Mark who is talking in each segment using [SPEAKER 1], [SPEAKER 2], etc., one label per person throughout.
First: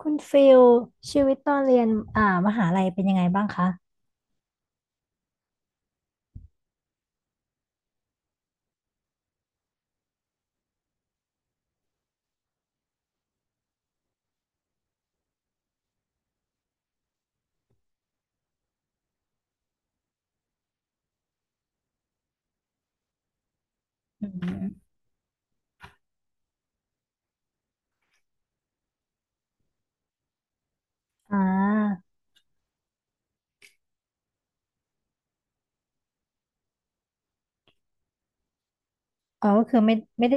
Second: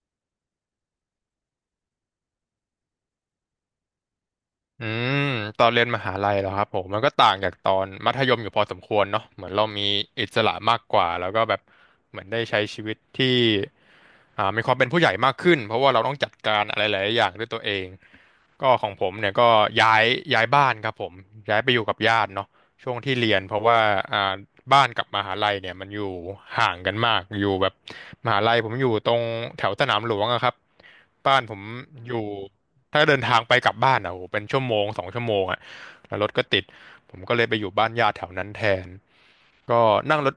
[SPEAKER 1] คุณฟิลชีวิตตอนเรียนอ่ามหาลัยเป็นยังไงบ้างคะ
[SPEAKER 2] อืมตอนเรียนมหาลัยเหรอครับผมมันก็ต่างจากตอนมัธยมอยู่พอสมควรเนาะเหมือนเรามีอิสระมากกว่าแล้วก็แบบเหมือนได้ใช้ชีวิตที่มีความเป็นผู้ใหญ่มากขึ้นเพราะว่าเราต้องจัดการอะไรหลายๆอย่างด้วยตัวเองก็ของผมเนี่ยก็ย้ายย้ายบ้านครับผมย้ายไปอยู่กับญาติเนาะ ช่วงที่เรียนเพราะว่า
[SPEAKER 1] อื
[SPEAKER 2] อ่าบ้าน
[SPEAKER 1] ม
[SPEAKER 2] กับมหาลัยเนี่ยมันอยู่ห่างกันมากอยู่แบบมหาลัยผมอยู่ตรงแถวสนามหลวงอะครับ
[SPEAKER 1] อ่
[SPEAKER 2] บ้านผม
[SPEAKER 1] า
[SPEAKER 2] อยู่ถ้าเดินทางไปกลับบ้านอะโอ้โหเป็นชั่วโมง2 ชั่วโมงอะแล้วรถก็ติดผมก็เลยไปอยู่บ้านญาติแถวนั้นแทน
[SPEAKER 1] อ๋อก็
[SPEAKER 2] ก็
[SPEAKER 1] คือ
[SPEAKER 2] นั่ง
[SPEAKER 1] ไม่
[SPEAKER 2] รถ
[SPEAKER 1] ได้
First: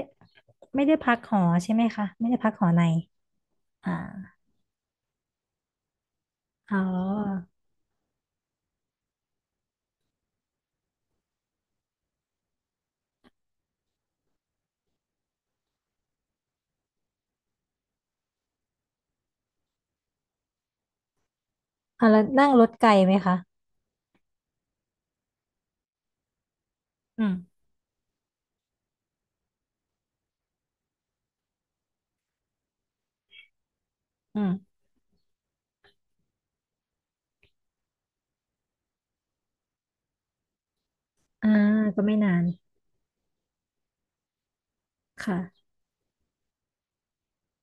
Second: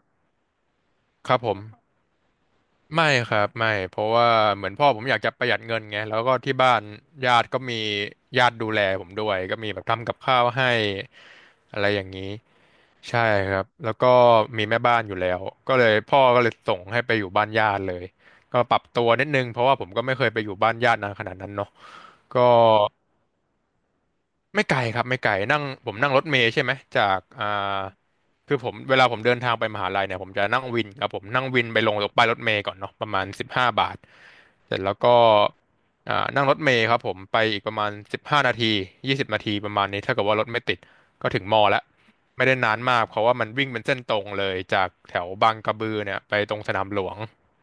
[SPEAKER 1] ไม่ได้พัก
[SPEAKER 2] ค
[SPEAKER 1] ห
[SPEAKER 2] รั
[SPEAKER 1] อ
[SPEAKER 2] บผม
[SPEAKER 1] ใช่ไหมคะไม่ได้พักหอใน
[SPEAKER 2] ไม่ครับไม่เพราะว่า
[SPEAKER 1] อ่า
[SPEAKER 2] เหมือนพ่อผมอยากจะประหยัดเงินไงแล้วก็ที่
[SPEAKER 1] อ๋
[SPEAKER 2] บ้า
[SPEAKER 1] อ
[SPEAKER 2] นญาติก็มีญาติดูแลผมด้วยก็มีแบบทำกับข้าวให้อะไรอย่างนี้ใช่ครับแล้วก็มีแม่บ้านอยู่แล้วก็เลยพ่อก็เลยส่งให้ไปอยู่บ้านญาติเลยก็ปรับตัวนิดนึงเพราะว่าผมก็ไม่เคยไปอยู่บ้านญาตินานขนาดนั้นเนาะ
[SPEAKER 1] แล้ว
[SPEAKER 2] ก็
[SPEAKER 1] นั่งรถไกลไหมคะ
[SPEAKER 2] ไม่ไกลครับไม่ไกลนั่งผมนั่งรถเมล์ใช่ไหมจาก
[SPEAKER 1] อืม
[SPEAKER 2] คือผมเวลาผมเดินทางไปมหาลัยเนี่ยผมจะนั่งวินครับผมนั่งวินไปลงตรงป้ายรถเมล์ก่อนเนาะประมาณ15 บาท
[SPEAKER 1] อืม
[SPEAKER 2] เสร็จแล้วก็นั่งรถเมล์ครับผมไปอีกประมาณ15 นาที20 นาทีประมาณนี้ถ้าเกิดว่ารถไม่ติดก็ถึง
[SPEAKER 1] อ่า
[SPEAKER 2] มอแล้ว
[SPEAKER 1] ก็ไม่นาน
[SPEAKER 2] ไม่ได้นานมากเพราะว่ามันวิ่งเป็นเส้นตรงเลยจากแถวบาง
[SPEAKER 1] ค่ะ
[SPEAKER 2] กระบือเนี่ยไปตรงสนามหลวง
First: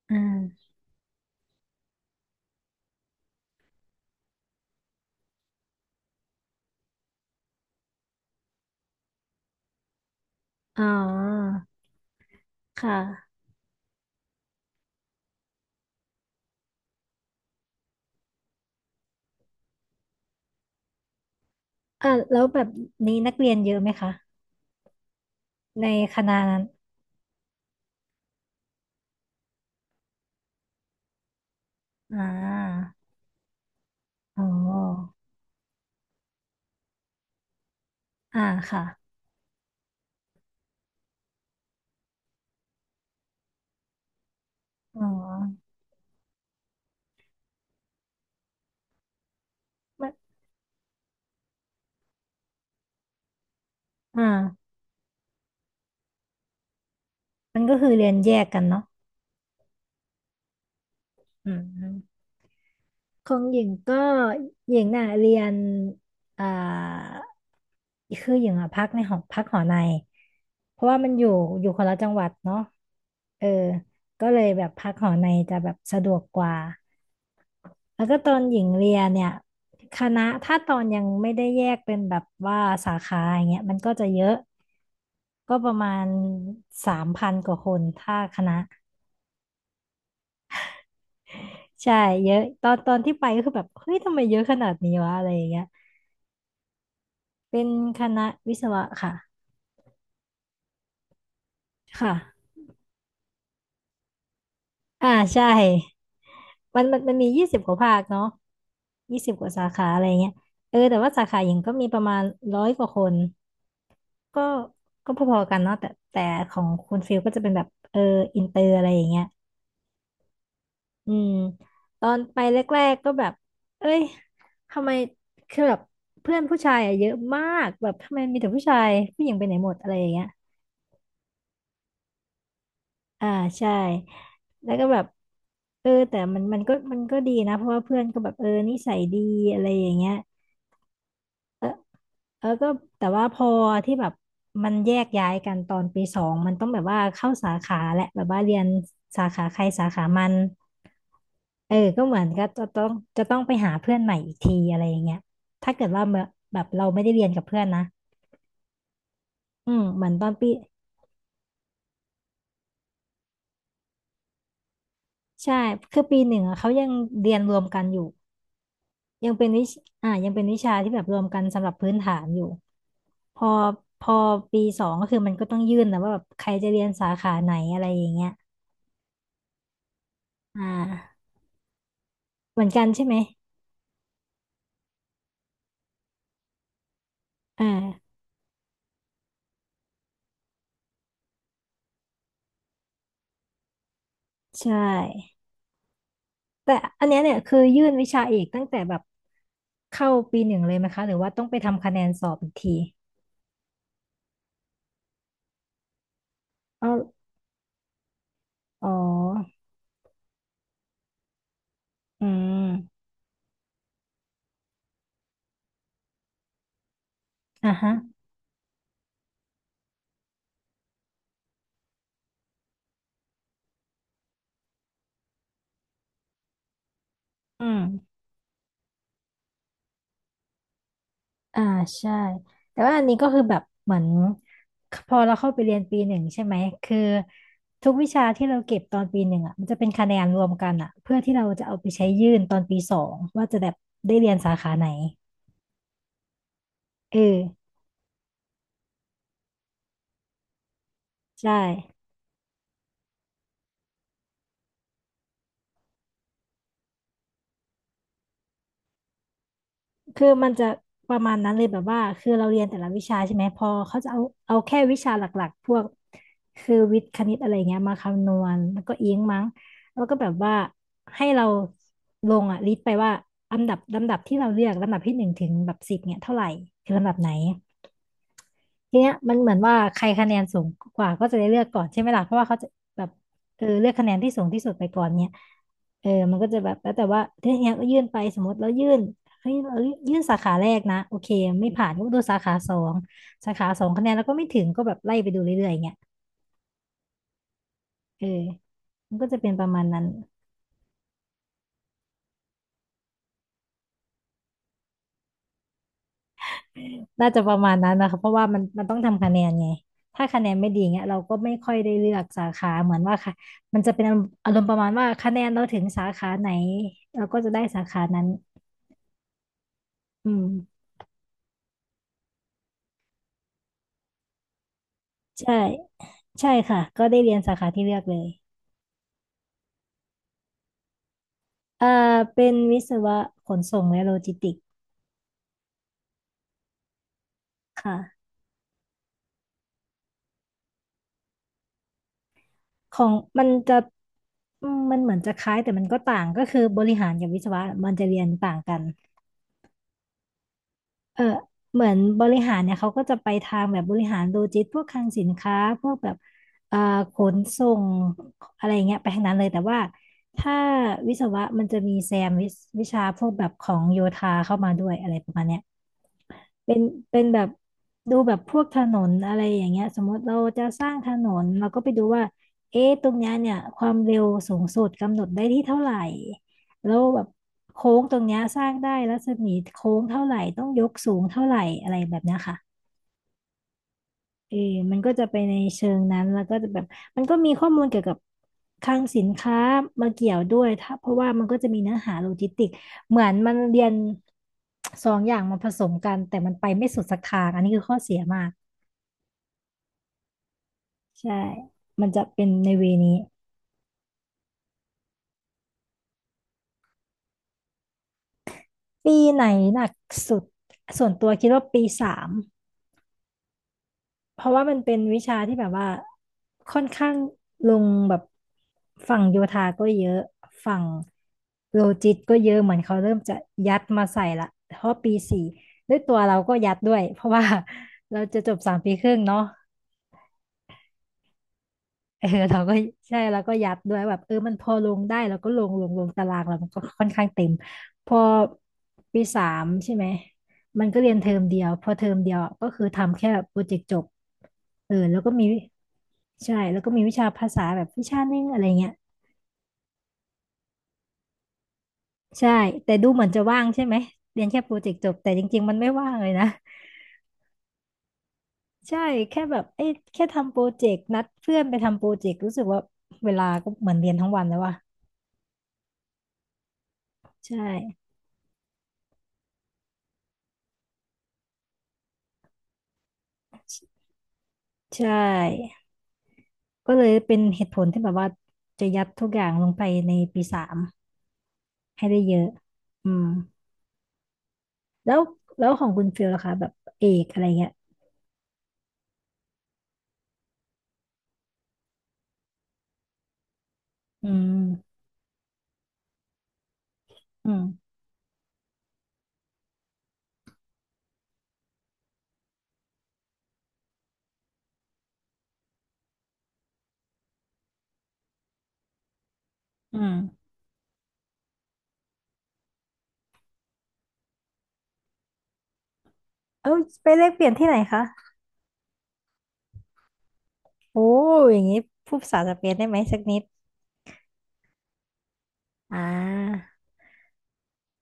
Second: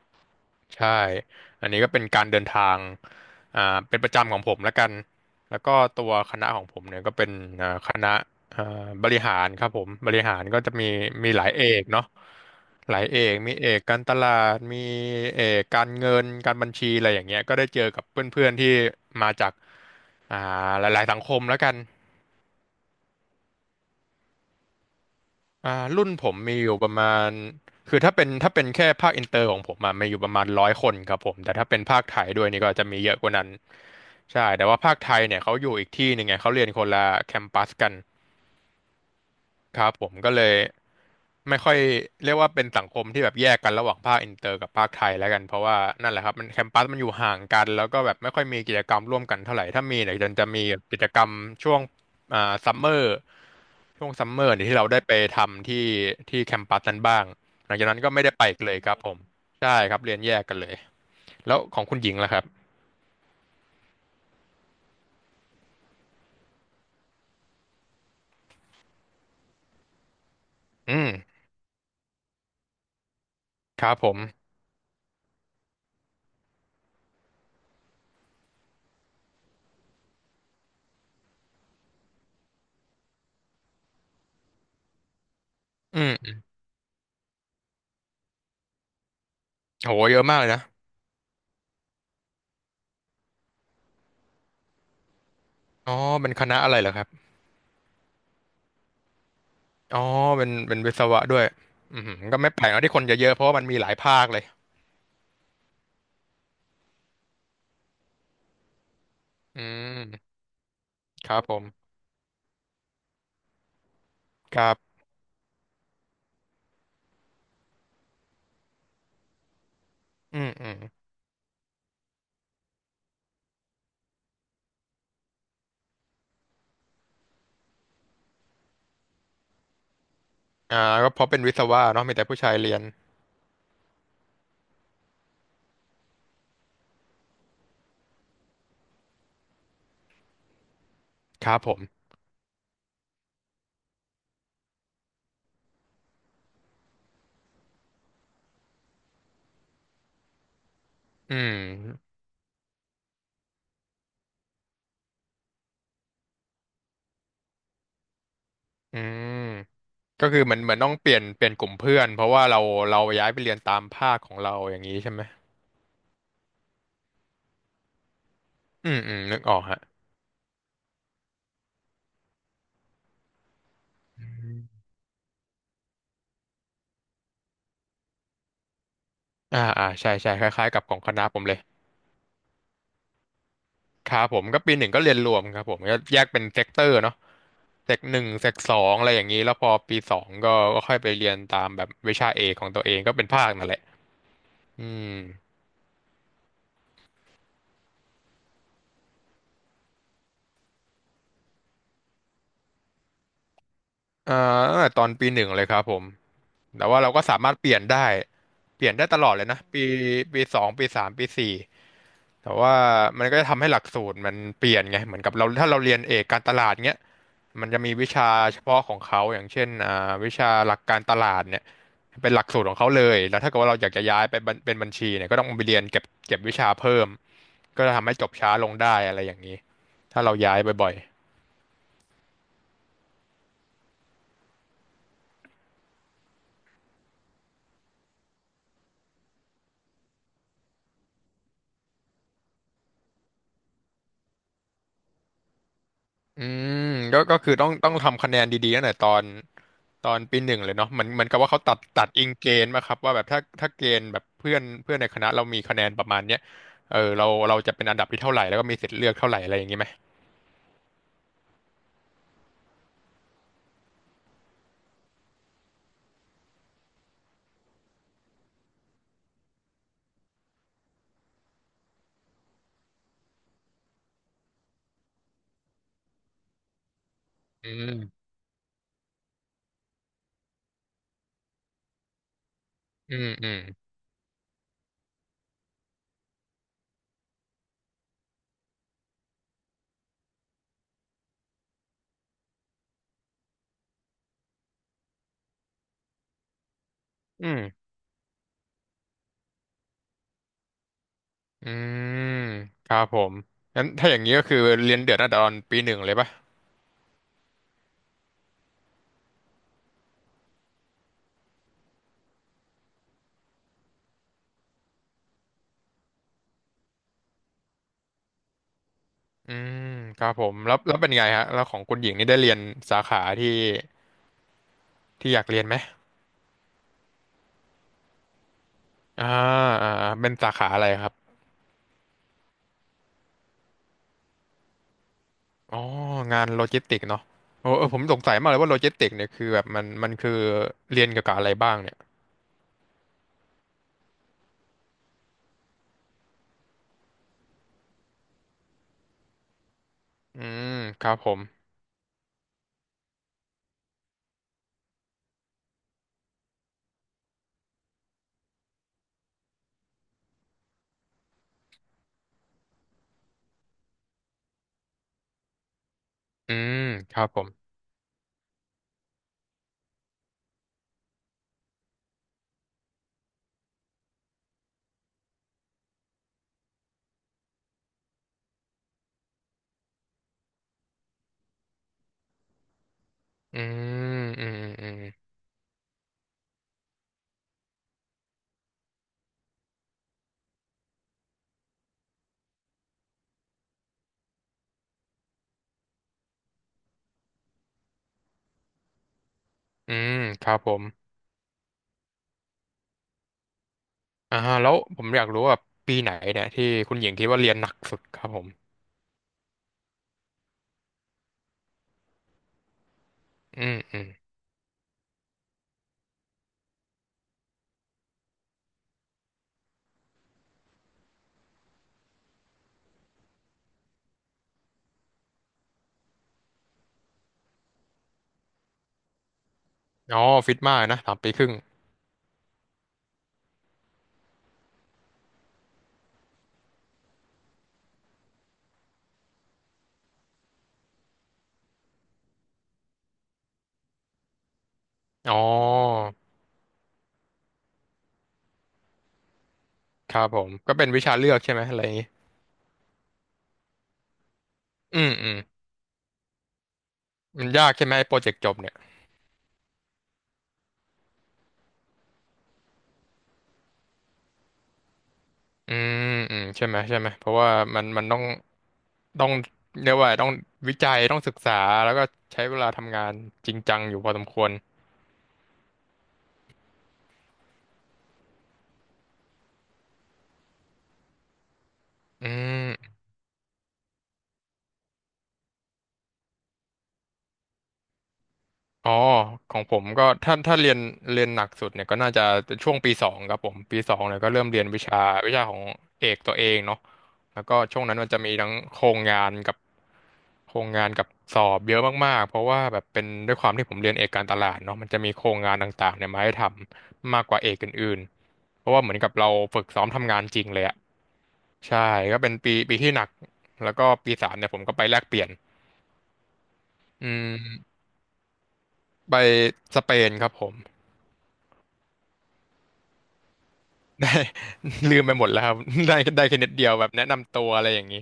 [SPEAKER 1] อ่า
[SPEAKER 2] ใช่ อันนี้ก็เป็นการเดินทางอ่าเป็นประจำของผมแล้วกัน แล้วก็ตัวคณะของผมเนี่ยก็เป็นคณะอ่าบริหารครับผม บริหารก็จะ
[SPEAKER 1] อ๋อ
[SPEAKER 2] มีมีหลายเอกเนาะ
[SPEAKER 1] ค
[SPEAKER 2] หลายเอก
[SPEAKER 1] ่ะ
[SPEAKER 2] มีเอกการตลาดมีเอกการเงินการบัญชีอะไรอย่างเงี้ยก็ได้เจอกับเพื่อนๆที่มาจากอ่าหลายๆสังคมแล้วกัน
[SPEAKER 1] แล้วแบบนี้นักเรียนเยอะไหมคะ
[SPEAKER 2] อ่า
[SPEAKER 1] ใน
[SPEAKER 2] รุ่น
[SPEAKER 1] ค
[SPEAKER 2] ผ
[SPEAKER 1] ณะ
[SPEAKER 2] มมี
[SPEAKER 1] นั้น
[SPEAKER 2] อยู่ประมาณคือถ้าเป็นแค่ภาคอินเตอร์ของผมอะมีอยู่ประมาณ100 คนครับผมแต่ถ้าเป็นภาคไท
[SPEAKER 1] อ่า
[SPEAKER 2] ยด้วยนี่ก็จะมีเยอะกว่านั้น
[SPEAKER 1] อ๋
[SPEAKER 2] ใช่แต่ว่าภาคไท
[SPEAKER 1] อ
[SPEAKER 2] ยเนี่ยเขาอยู่อีกที่หนึ่งไงเขาเรียนคนละแคมปัสกัน
[SPEAKER 1] อ่าค่ะ
[SPEAKER 2] ครับผมก็เลยไม่ค่อยเรียกว่าเป็นสังคมที่แบบแยกกันระหว่างภาคอินเตอร์กับภาค
[SPEAKER 1] อ๋
[SPEAKER 2] ไท
[SPEAKER 1] อ
[SPEAKER 2] ยแล้วกันเพราะว่านั่นแหละครับมันแคมปัสมันอยู่ห่างกันแล้วก็แบบไม่ค่อยมีกิจกรรมร่วมกันเท่าไหร่ถ้ามี
[SPEAKER 1] มัน
[SPEAKER 2] เนี่ยจะมีกิจกรรมช่วงอ่าซัมเมอร์ช่วง
[SPEAKER 1] อ
[SPEAKER 2] ซัมเมอร์เนี่ย
[SPEAKER 1] ่า
[SPEAKER 2] ที่เราได้ไปทำที่ที่แคมปัสนั้นบ้าง
[SPEAKER 1] มัน
[SPEAKER 2] หลั
[SPEAKER 1] ก็
[SPEAKER 2] งจาก
[SPEAKER 1] คือ
[SPEAKER 2] นั้น
[SPEAKER 1] เรี
[SPEAKER 2] ก็
[SPEAKER 1] ยน
[SPEAKER 2] ไม่
[SPEAKER 1] แย
[SPEAKER 2] ได้ไป
[SPEAKER 1] ก
[SPEAKER 2] อี
[SPEAKER 1] กั
[SPEAKER 2] ก
[SPEAKER 1] น
[SPEAKER 2] เลย
[SPEAKER 1] เนาะ
[SPEAKER 2] ครับผมใช่ครับเรียนแยกกันเลย
[SPEAKER 1] อื
[SPEAKER 2] แล้วของคุณหญิง
[SPEAKER 1] ม
[SPEAKER 2] ล่ะครับ
[SPEAKER 1] ของหญิงก็หญิงน่ะเรียนอ่าคือหญิงอ่ะพักในหอพักหอในเพราะว่า
[SPEAKER 2] อื
[SPEAKER 1] มั
[SPEAKER 2] ม
[SPEAKER 1] นอยู่คนละจังหวัดเนาะเออ
[SPEAKER 2] ครับผม
[SPEAKER 1] ก็เลยแบบพักหอในจะแบบสะดวกกว่าแล้วก็ตอนหญิงเรียนเนี่ยคณะถ้าตอนยังไม่ได้แยกเป็นแบบว่าสาขาอย่างเงี้ยมันก็จะเยอะก็ประมา
[SPEAKER 2] อื
[SPEAKER 1] ณ
[SPEAKER 2] ม
[SPEAKER 1] 3,000กว่าคนถ้าคณะ
[SPEAKER 2] โหเยอะมากเลยนะ
[SPEAKER 1] ใช่เยอะตอนที่ไปก็คือแบบเฮ้ยทำไมเยอะขนาดนี้วะอะไรอย่างเงี้ย
[SPEAKER 2] อ๋อเป็นคณะอะไรเหรอครับ
[SPEAKER 1] เป็นคณะวิศวะค่ะ
[SPEAKER 2] อ๋อเป็นวิศวะด้วยอืม
[SPEAKER 1] ค่ะ
[SPEAKER 2] ก็ไม่แปลกเนอะที่คนเยอะๆเพราะว่ามันมีหลายภาคเลย
[SPEAKER 1] อ่าใช่มันมียี่สิบกว่าภาคเนาะยี่สิบกว่า
[SPEAKER 2] อื
[SPEAKER 1] สาขาอะไรเงี้ย
[SPEAKER 2] ม
[SPEAKER 1] เออแต่ว่าสา
[SPEAKER 2] ค
[SPEAKER 1] ขา
[SPEAKER 2] รับ
[SPEAKER 1] หญิ
[SPEAKER 2] ผ
[SPEAKER 1] ง
[SPEAKER 2] ม
[SPEAKER 1] ก็มีประมาณ100กว่าคนก็
[SPEAKER 2] ครับ
[SPEAKER 1] ก็พอๆกันเนาะแต่ของคุณฟิลก็จะเป็นแบบเอออินเตอร์อะไรอย่างเงี้ย
[SPEAKER 2] อืมอืม
[SPEAKER 1] อืมตอนไปแรกๆก็แบบเอ้ยทำไมคือแบบเพื่อนผู้ชายอะเยอะมากแบบทำไมมีแต่ผู้ชายผู้หญิงไปไหนหมดอะไรอย่างเงี้ย
[SPEAKER 2] อ่าก็เพราะเป็นวิศวะเนาะมีแต่ผู้ชายเรียน
[SPEAKER 1] อ่าใช่แล้วก็แบบเออแต่มันก็ดีนะเพราะว่าเพื่อนก็แบบเออนิสัยดีอะไรอย่างเงี้ย
[SPEAKER 2] ครับผม
[SPEAKER 1] เออก็แต่ว่าพอที่แบบมันแยกย้ายกันตอนปีสองมันต้องแบบว่าเข้าสาขาแหละแบบว่าเรียนสาขาใครสาขามัน
[SPEAKER 2] อื
[SPEAKER 1] เออก็
[SPEAKER 2] ม
[SPEAKER 1] เหมือนก็จะต้องไปหาเพื่อนใหม่อีกทีอะไรอย่างเงี้ยถ้าเกิดว่าแบบเราไม่ได้เรียนกับเพื่อนนะ
[SPEAKER 2] อืม
[SPEAKER 1] อืมเหมือนต
[SPEAKER 2] ก็
[SPEAKER 1] อน
[SPEAKER 2] คือ
[SPEAKER 1] ปี
[SPEAKER 2] เหมือนต้องเปลี่ยนกลุ่มเพื่อนเพราะว่าเราย้ายไปเรียนตามภาคของเราอย่างนี้ใช่ไหม
[SPEAKER 1] ใช่คือปีหนึ่งอะเขายังเรียนรวมกันอยู่
[SPEAKER 2] อืมอืม
[SPEAKER 1] ยัง
[SPEAKER 2] นึก
[SPEAKER 1] เป็น
[SPEAKER 2] ออก
[SPEAKER 1] วิช
[SPEAKER 2] ฮะ
[SPEAKER 1] ยังเป็นวิชาที่แบบรวมกันสำหรับพื้นฐานอยู่ พอ พอปีสองก็คือมันก็ต้องยื่นนะว่าแบบใครจะเรียนสาขาไหนอะไรอย่างเงี้ย
[SPEAKER 2] อ่าอ่าใช่ใช่ค
[SPEAKER 1] อ่
[SPEAKER 2] ล้ายๆกับของค
[SPEAKER 1] า
[SPEAKER 2] ณะผมเลย
[SPEAKER 1] เหมือนกันใช่ไหม
[SPEAKER 2] ครับผมก็ปีหนึ่งก็เรียนรวมครับผมก็แยกเป็นเซกเตอร์เนาะ
[SPEAKER 1] อ่
[SPEAKER 2] เซกห
[SPEAKER 1] า
[SPEAKER 2] นึ่งเซกสองอะไรอย่างนี้แล้วพอปีสองก็ก็ค่อยไปเรียนตามแบบวิชาเอกของตัวเองก็เป็นภาคนั่นแหละ
[SPEAKER 1] ใช
[SPEAKER 2] อืม
[SPEAKER 1] ่ แต่อันเนี้ยเนี่ยคือยื่นวิชาเอกตั้งแต่แบบเข้าปีหนึ่งเลยไหมคะหรือว่าต้องไปทำคะแนนสอบอีกที
[SPEAKER 2] อ่าตั้งแต่ตอนปีหนึ่งเลยครับผม แต่
[SPEAKER 1] อ๋อ
[SPEAKER 2] ว่าเราก็สามารถเปลี่ยนได้ เป
[SPEAKER 1] อ๋อ
[SPEAKER 2] ลี่ยนได้ตลอดเลยนะปีสองปีสามปีสี่
[SPEAKER 1] อื
[SPEAKER 2] แต่ว่า
[SPEAKER 1] ม
[SPEAKER 2] มันก็จะทำให้หลักสูตรมันเปลี่ยนไงเหมือนกับเราถ้าเราเรียนเอกการตลาดเงี้ยมัน
[SPEAKER 1] อ่ะ
[SPEAKER 2] จะ
[SPEAKER 1] ฮะ
[SPEAKER 2] มีวิชาเฉพาะของเขาอย่างเช่นวิชาหลักการตลาดเนี่ยเป็นหลักสูตรของเขาเลยแล้วถ้าเกิดว่าเราอยากจะย้ายไปบัญเป็นบัญชีเนี่ยก็ต้องไปเรียนเก็บวิชาเพิ่ม
[SPEAKER 1] อืม
[SPEAKER 2] ก็จะทำให้จบช้าลงได้อะไรอย่างนี้ถ้าเราย้ายบ่อยๆ
[SPEAKER 1] อ่าใช่แต่ว่าอันนี้ก็คือแบบเหมือนพอเราเข้าไปเรียนปีหนึ่งใช่ไหมคือทุกวิชาที่เราเก็บตอนปีหนึ่งอ่ะมันจะเป็นคะแนนรวมกันอ่ะเพื่อที่เราจะเอาไปใช้ยื่นตอนปีสองว่าจะแบบได้เรียนสาขาไหน
[SPEAKER 2] อืม
[SPEAKER 1] เอ
[SPEAKER 2] ก็คือต้อ
[SPEAKER 1] อ
[SPEAKER 2] งต้องทำคะแนนดีๆตั้งแต่ตอนปีหนึ่งเลยเนาะเหมือนกับว่า
[SPEAKER 1] ใช่
[SPEAKER 2] เขาตัดอิงเกณฑ์มาครับว่าแบบถ้าเกณฑ์แบบเพื่อนเพื่อนในคณะเรามีคะแนนประมาณเนี้ยเออเราจะเป็นอันดับที่เท่าไหร่แล้วก็มีสิทธิ์เลือกเท่าไหร่อะไรอย่างงี้ไหม
[SPEAKER 1] คือมันจะประมาณนั้นเลยแบบว่าคือเราเรียนแต่ละวิชาใช่ไหมพอเขาจะเอาเอาแค่วิชาหลักๆพวกคือวิทย์คณิตอะไรเงี้ยมาคำนวณแล้วก็อิงมั้งแล้วก็แบบว่าให้เราลงอ่ะลิสต์ไปว่าลำดับที่เราเลือกลำดับที่หนึ่งถึงแบบสิบเนี่ยเท่าไหร่คือลำดับไหน
[SPEAKER 2] อืม
[SPEAKER 1] ทีเนี้ยมันเหมือนว่าใครคะแนนสูงกว่าก็จะได้เลือกก่อนใช่ไหมล่ะเพราะว่าเขาจะแบบ
[SPEAKER 2] อืมอืม
[SPEAKER 1] เออเลือกคะแนนที่สูงที่สุดไปก่อนเนี่ยเออมันก็จะแบบแล้วแต่ว่าทีเนี้ยก็ยื่นไปสมมติแล้วยื่นเฮ้ยเรายื่นสาขาแรกนะโอเคไม่ผ่านก็ดูสาขาสองสาขาสองคะแนนแล้วก็ไม่ถึงก็แบบไล่ไปดูเรื่อยๆเงี้ย
[SPEAKER 2] อืม
[SPEAKER 1] เออมันก็จะเป็นประมาณนั้น
[SPEAKER 2] อืมครับผมงั้นถ้าอย่างนี้ก็คือเรียนเดือดตั้งแต่ตอนปีหนึ่งเลยปะ
[SPEAKER 1] น่าจะประมาณนั้นนะคะเพราะว่ามันต้องทำคะแนนไงถ้าคะแนนไม่ดีเงี้ยเราก็ไม่ค่อยได้เลือกสาขาเหมือนว่าค่ะมันจะเป็นอารมณ์ประมาณว่าคะแนนเราถึงสาขาไหนเราก็จะได้สาขานั้น
[SPEAKER 2] อืมค
[SPEAKER 1] อื
[SPEAKER 2] รับผมแล้ว
[SPEAKER 1] ม
[SPEAKER 2] แล้วเป็นไงฮะแล้วของคุณหญิงนี่ได้เรียนสาขาที่อยาก
[SPEAKER 1] ใช่
[SPEAKER 2] เรียนไหม
[SPEAKER 1] ใช่ค่ะก็ได้เรียนสาขาที่เลือกเลย
[SPEAKER 2] อ่าอ่าเป็นสาขาอะไรครับ
[SPEAKER 1] เอ่เป็นวิศวะขนส่งและโลจิสติกส์
[SPEAKER 2] อ๋องานโลจิสติกเนาะโอ้เออผมสง
[SPEAKER 1] ค่ะ
[SPEAKER 2] สัยมากเลยว่าโลจิสติกเนี่ยคือแบบมันคือเรียนเกี่ยวกับอะไรบ้างเนี่ย
[SPEAKER 1] ของมันจะมันเหมือนจะคล้ายแต่มันก็ต่างก็คือบริหารกับวิศวะมันจะเรียนต่างกัน
[SPEAKER 2] อืมครับ
[SPEAKER 1] เออ
[SPEAKER 2] ผม
[SPEAKER 1] เหมือนบริหารเนี่ยเขาก็จะไปทางแบบบริหารโลจิสติกส์พวกคลังสินค้าพวกแบบเอ่อขนส่งอะไรเงี้ยไปทางนั้นเลยแต่ว่าถ้าวิศวะมันจะมีแซมวิชวิชาพวกแบบของโยธาเข้ามาด้วยอะไรประมาณเนี้ย
[SPEAKER 2] อื
[SPEAKER 1] เป็
[SPEAKER 2] ม
[SPEAKER 1] น
[SPEAKER 2] ค
[SPEAKER 1] เป็
[SPEAKER 2] รั
[SPEAKER 1] น
[SPEAKER 2] บผ
[SPEAKER 1] แบบ
[SPEAKER 2] ม
[SPEAKER 1] ดูแบบพวกถนนอะไรอย่างเงี้ยสมมติเราจะสร้างถนนเราก็ไปดูว่าเอ๊ะตรงเนี้ยเนี่ยความเร็วสูงสุดกำหนดได้ที่เท่าไหร่แล้วแบบโค้งตรงเนี้ยสร้างได้รัศมีโค้งเท่าไหร่ต้องยกสูงเท่าไหร่อะไรแบบเนี้ยค่ะ
[SPEAKER 2] อืมอื
[SPEAKER 1] เออ
[SPEAKER 2] มอื
[SPEAKER 1] มัน
[SPEAKER 2] ม
[SPEAKER 1] ก็จะไปในเชิงนั้นแล้วก็จะแบบ มันก็มีข้อมูลเกี่ยวกับคลังสินค้ามาเกี่ยวด้วยถ้าเพราะว่ามันก็จะมีเนื้อหาโลจิสติกเหมือนมันเรียนสองอย่างมาผสมกันแต่มันไปไม่สุดสักทางอันนี้คือข้อเสียมาก
[SPEAKER 2] อืมครับผม
[SPEAKER 1] ใช่ มันจะเป็นในเวนี้
[SPEAKER 2] อ่าฮะแล้วผมอยากรู้ว่าปีไหนเนี่ยที่คุณหญิงคิดว่าเรียนหนักสุดครับผม
[SPEAKER 1] ปีไหนหนักสุดส่วนตัวคิดว่าปีสาม
[SPEAKER 2] อืมอืม
[SPEAKER 1] เพราะว่ามันเป็นวิชาที่แบบว่าค่อนข้างลงแบบฝั่งโยธาก็เยอะฝั่งโลจิสก็เยอะเหมือนเขาเริ่มจะยัดมาใส่ละเพราะปีสี่ด้วยตัวเราก็ยัดด้วยเพราะว่า เราจะจบสามปีครึ่งเนาะ
[SPEAKER 2] อ๋อฟิตมากนะสามปีครึ่ง
[SPEAKER 1] เออ เราก็ใช่แล้วก็ยัดด้วยแบบมันพอลงได้แล้วก็ลงตารางเรามันก็ค่อนข้างเต็มพอปีสามใช่ไหมมันก็เรียนเทอมเดียวพอเทอมเดียวก็คือทำแค่โปรเจกต์จบเออแล้วก็
[SPEAKER 2] อ๋อ
[SPEAKER 1] มีใช่แล้วก็มีวิชาภาษาแบบวิชานึงอะไรเงี้ย
[SPEAKER 2] ครับผมก็เป็นวิชาเลือกใช่ไหมอะไรอย่างงี้
[SPEAKER 1] ใช่แต่ดูเหมือนจะว่างใช่ไหมเรียนแค่โปรเจก
[SPEAKER 2] อื
[SPEAKER 1] ต์จ
[SPEAKER 2] ม
[SPEAKER 1] บ
[SPEAKER 2] อื
[SPEAKER 1] แต่
[SPEAKER 2] ม
[SPEAKER 1] จริงๆมันไม่ว่างเลยนะ
[SPEAKER 2] มันยากใช่ไหมโปรเจกต์จบเนี่ย
[SPEAKER 1] ใช่แค่แบบเอ้ยแค่ทำโปรเจกต์นัดเพื่อนไปทำโปรเจกต์รู้สึกว่าเวลาก็เหมือนเรียนทั้งวันแล้วว่ะ
[SPEAKER 2] อืมอืมใช่ไหมใช่ไหมเพราะว่า
[SPEAKER 1] ใช่
[SPEAKER 2] มันต้องเรียกว่าต้องวิจัยต้องศึกษาแล้วก็ใช้เวลาทำงานจริงจังอยู่พอสมควร
[SPEAKER 1] ใช่ ก็เลยเป็นเหตุผลที่แบบว่าจะยัดทุกอย่างลงไปในปีสามให้ได้
[SPEAKER 2] อื
[SPEAKER 1] เยอะ
[SPEAKER 2] ม
[SPEAKER 1] อืมแล้วแล้วของคุณฟิลล่ะคะแบบเอกอะไรเงี้ย
[SPEAKER 2] อ๋อของผมก็ถ้าเรียนหนักสุดเนี่ยก็น่าจะเป็นช่วงปีสองครับผมปีสองเนี่ย
[SPEAKER 1] อื
[SPEAKER 2] ก็เริ่มเรียนวิชา
[SPEAKER 1] ม
[SPEAKER 2] วิชาของเอกตัวเองเนาะแล้ว
[SPEAKER 1] อื
[SPEAKER 2] ก็ช่วง
[SPEAKER 1] ม
[SPEAKER 2] นั้นมันจะมีทั้งโครงงานกับโครงงานกับสอบเยอะมากๆเพราะว่าแบบเป็นด้วยความที่ผมเรียนเอกการตลาดเนาะมันจะมีโครงงานต่างๆเนี่ยมาให้ทำมากกว่าเอกอื่นๆเพราะว่าเหมือนกับเราฝึกซ้อม
[SPEAKER 1] อื
[SPEAKER 2] ทำงานจริง
[SPEAKER 1] ม
[SPEAKER 2] เลยอะใช่ก็เป็นปีที่หนักแล้วก็ปีสามเนี่ยผมก็ไปแลกเปลี่ยน
[SPEAKER 1] เอา
[SPEAKER 2] อื
[SPEAKER 1] ไปแลกเปลี่ยนที่ไหน
[SPEAKER 2] ม
[SPEAKER 1] คะ
[SPEAKER 2] ไปสเปนครับผม
[SPEAKER 1] โอ้อย่างนี้พูดภาษาสเปนได้ไหมสักนิด
[SPEAKER 2] ได้ ลืมไปหมดแล้วครับ ได้
[SPEAKER 1] อ่
[SPEAKER 2] ได้แค่นิดเดี
[SPEAKER 1] า
[SPEAKER 2] ยวแบบแนะนำตัวอะไรอย่างนี้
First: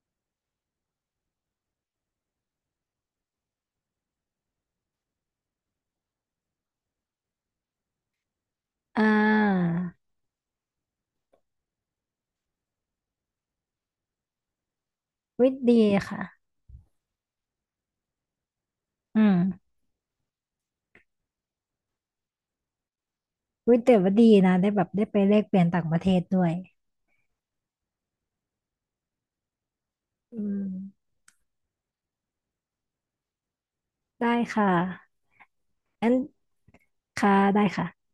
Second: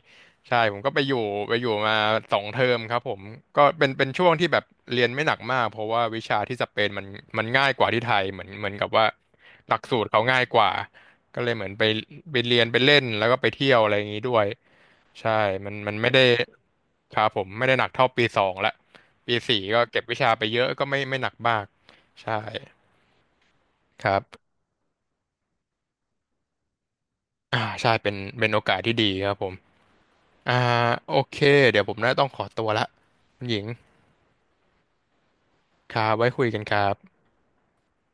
[SPEAKER 2] ใช่ผมก็ไปอยู่มาสองเทอมครับผมก็เป็นช่วงที่แบบเรียนไม่หนักมากเพราะว่าวิชาที่สเปนมันง่ายกว่าที่ไทยเหมือนกับ
[SPEAKER 1] อ่
[SPEAKER 2] ว่าห
[SPEAKER 1] า
[SPEAKER 2] ลักสูตรเขาง่ายกว่าก็เลยเหมือนไปเรียนไปเล่นแล้วก็ไปเที่ยวอะไรอย่างนี้ด้วยใช่
[SPEAKER 1] วิ
[SPEAKER 2] มั
[SPEAKER 1] ดี
[SPEAKER 2] นมันไม่ได้
[SPEAKER 1] ค่ะ
[SPEAKER 2] ครับผมไม่ได้หนักเท่าปีสองละ
[SPEAKER 1] อื
[SPEAKER 2] ปีสี่
[SPEAKER 1] ม
[SPEAKER 2] ก็เก็บวิชาไปเยอะก็ไม่หนักมากใช่
[SPEAKER 1] วิแต่
[SPEAKER 2] ค
[SPEAKER 1] ว่า
[SPEAKER 2] รั
[SPEAKER 1] ดี
[SPEAKER 2] บ
[SPEAKER 1] นะได้แบบได้ไปแลกเปลี่ยนต่างประเทศด้วย
[SPEAKER 2] อ่าใช่เป็นโอกาสที่ดีครับผม
[SPEAKER 1] อื
[SPEAKER 2] อ่า
[SPEAKER 1] ม
[SPEAKER 2] โอเคเดี๋ยวผมน่าต้องขอตัวละคุณหญิง
[SPEAKER 1] ได้ค่ะ
[SPEAKER 2] ครั
[SPEAKER 1] งั้น
[SPEAKER 2] บไว้คุยกันครับ
[SPEAKER 1] ค่ะได้ค่ะ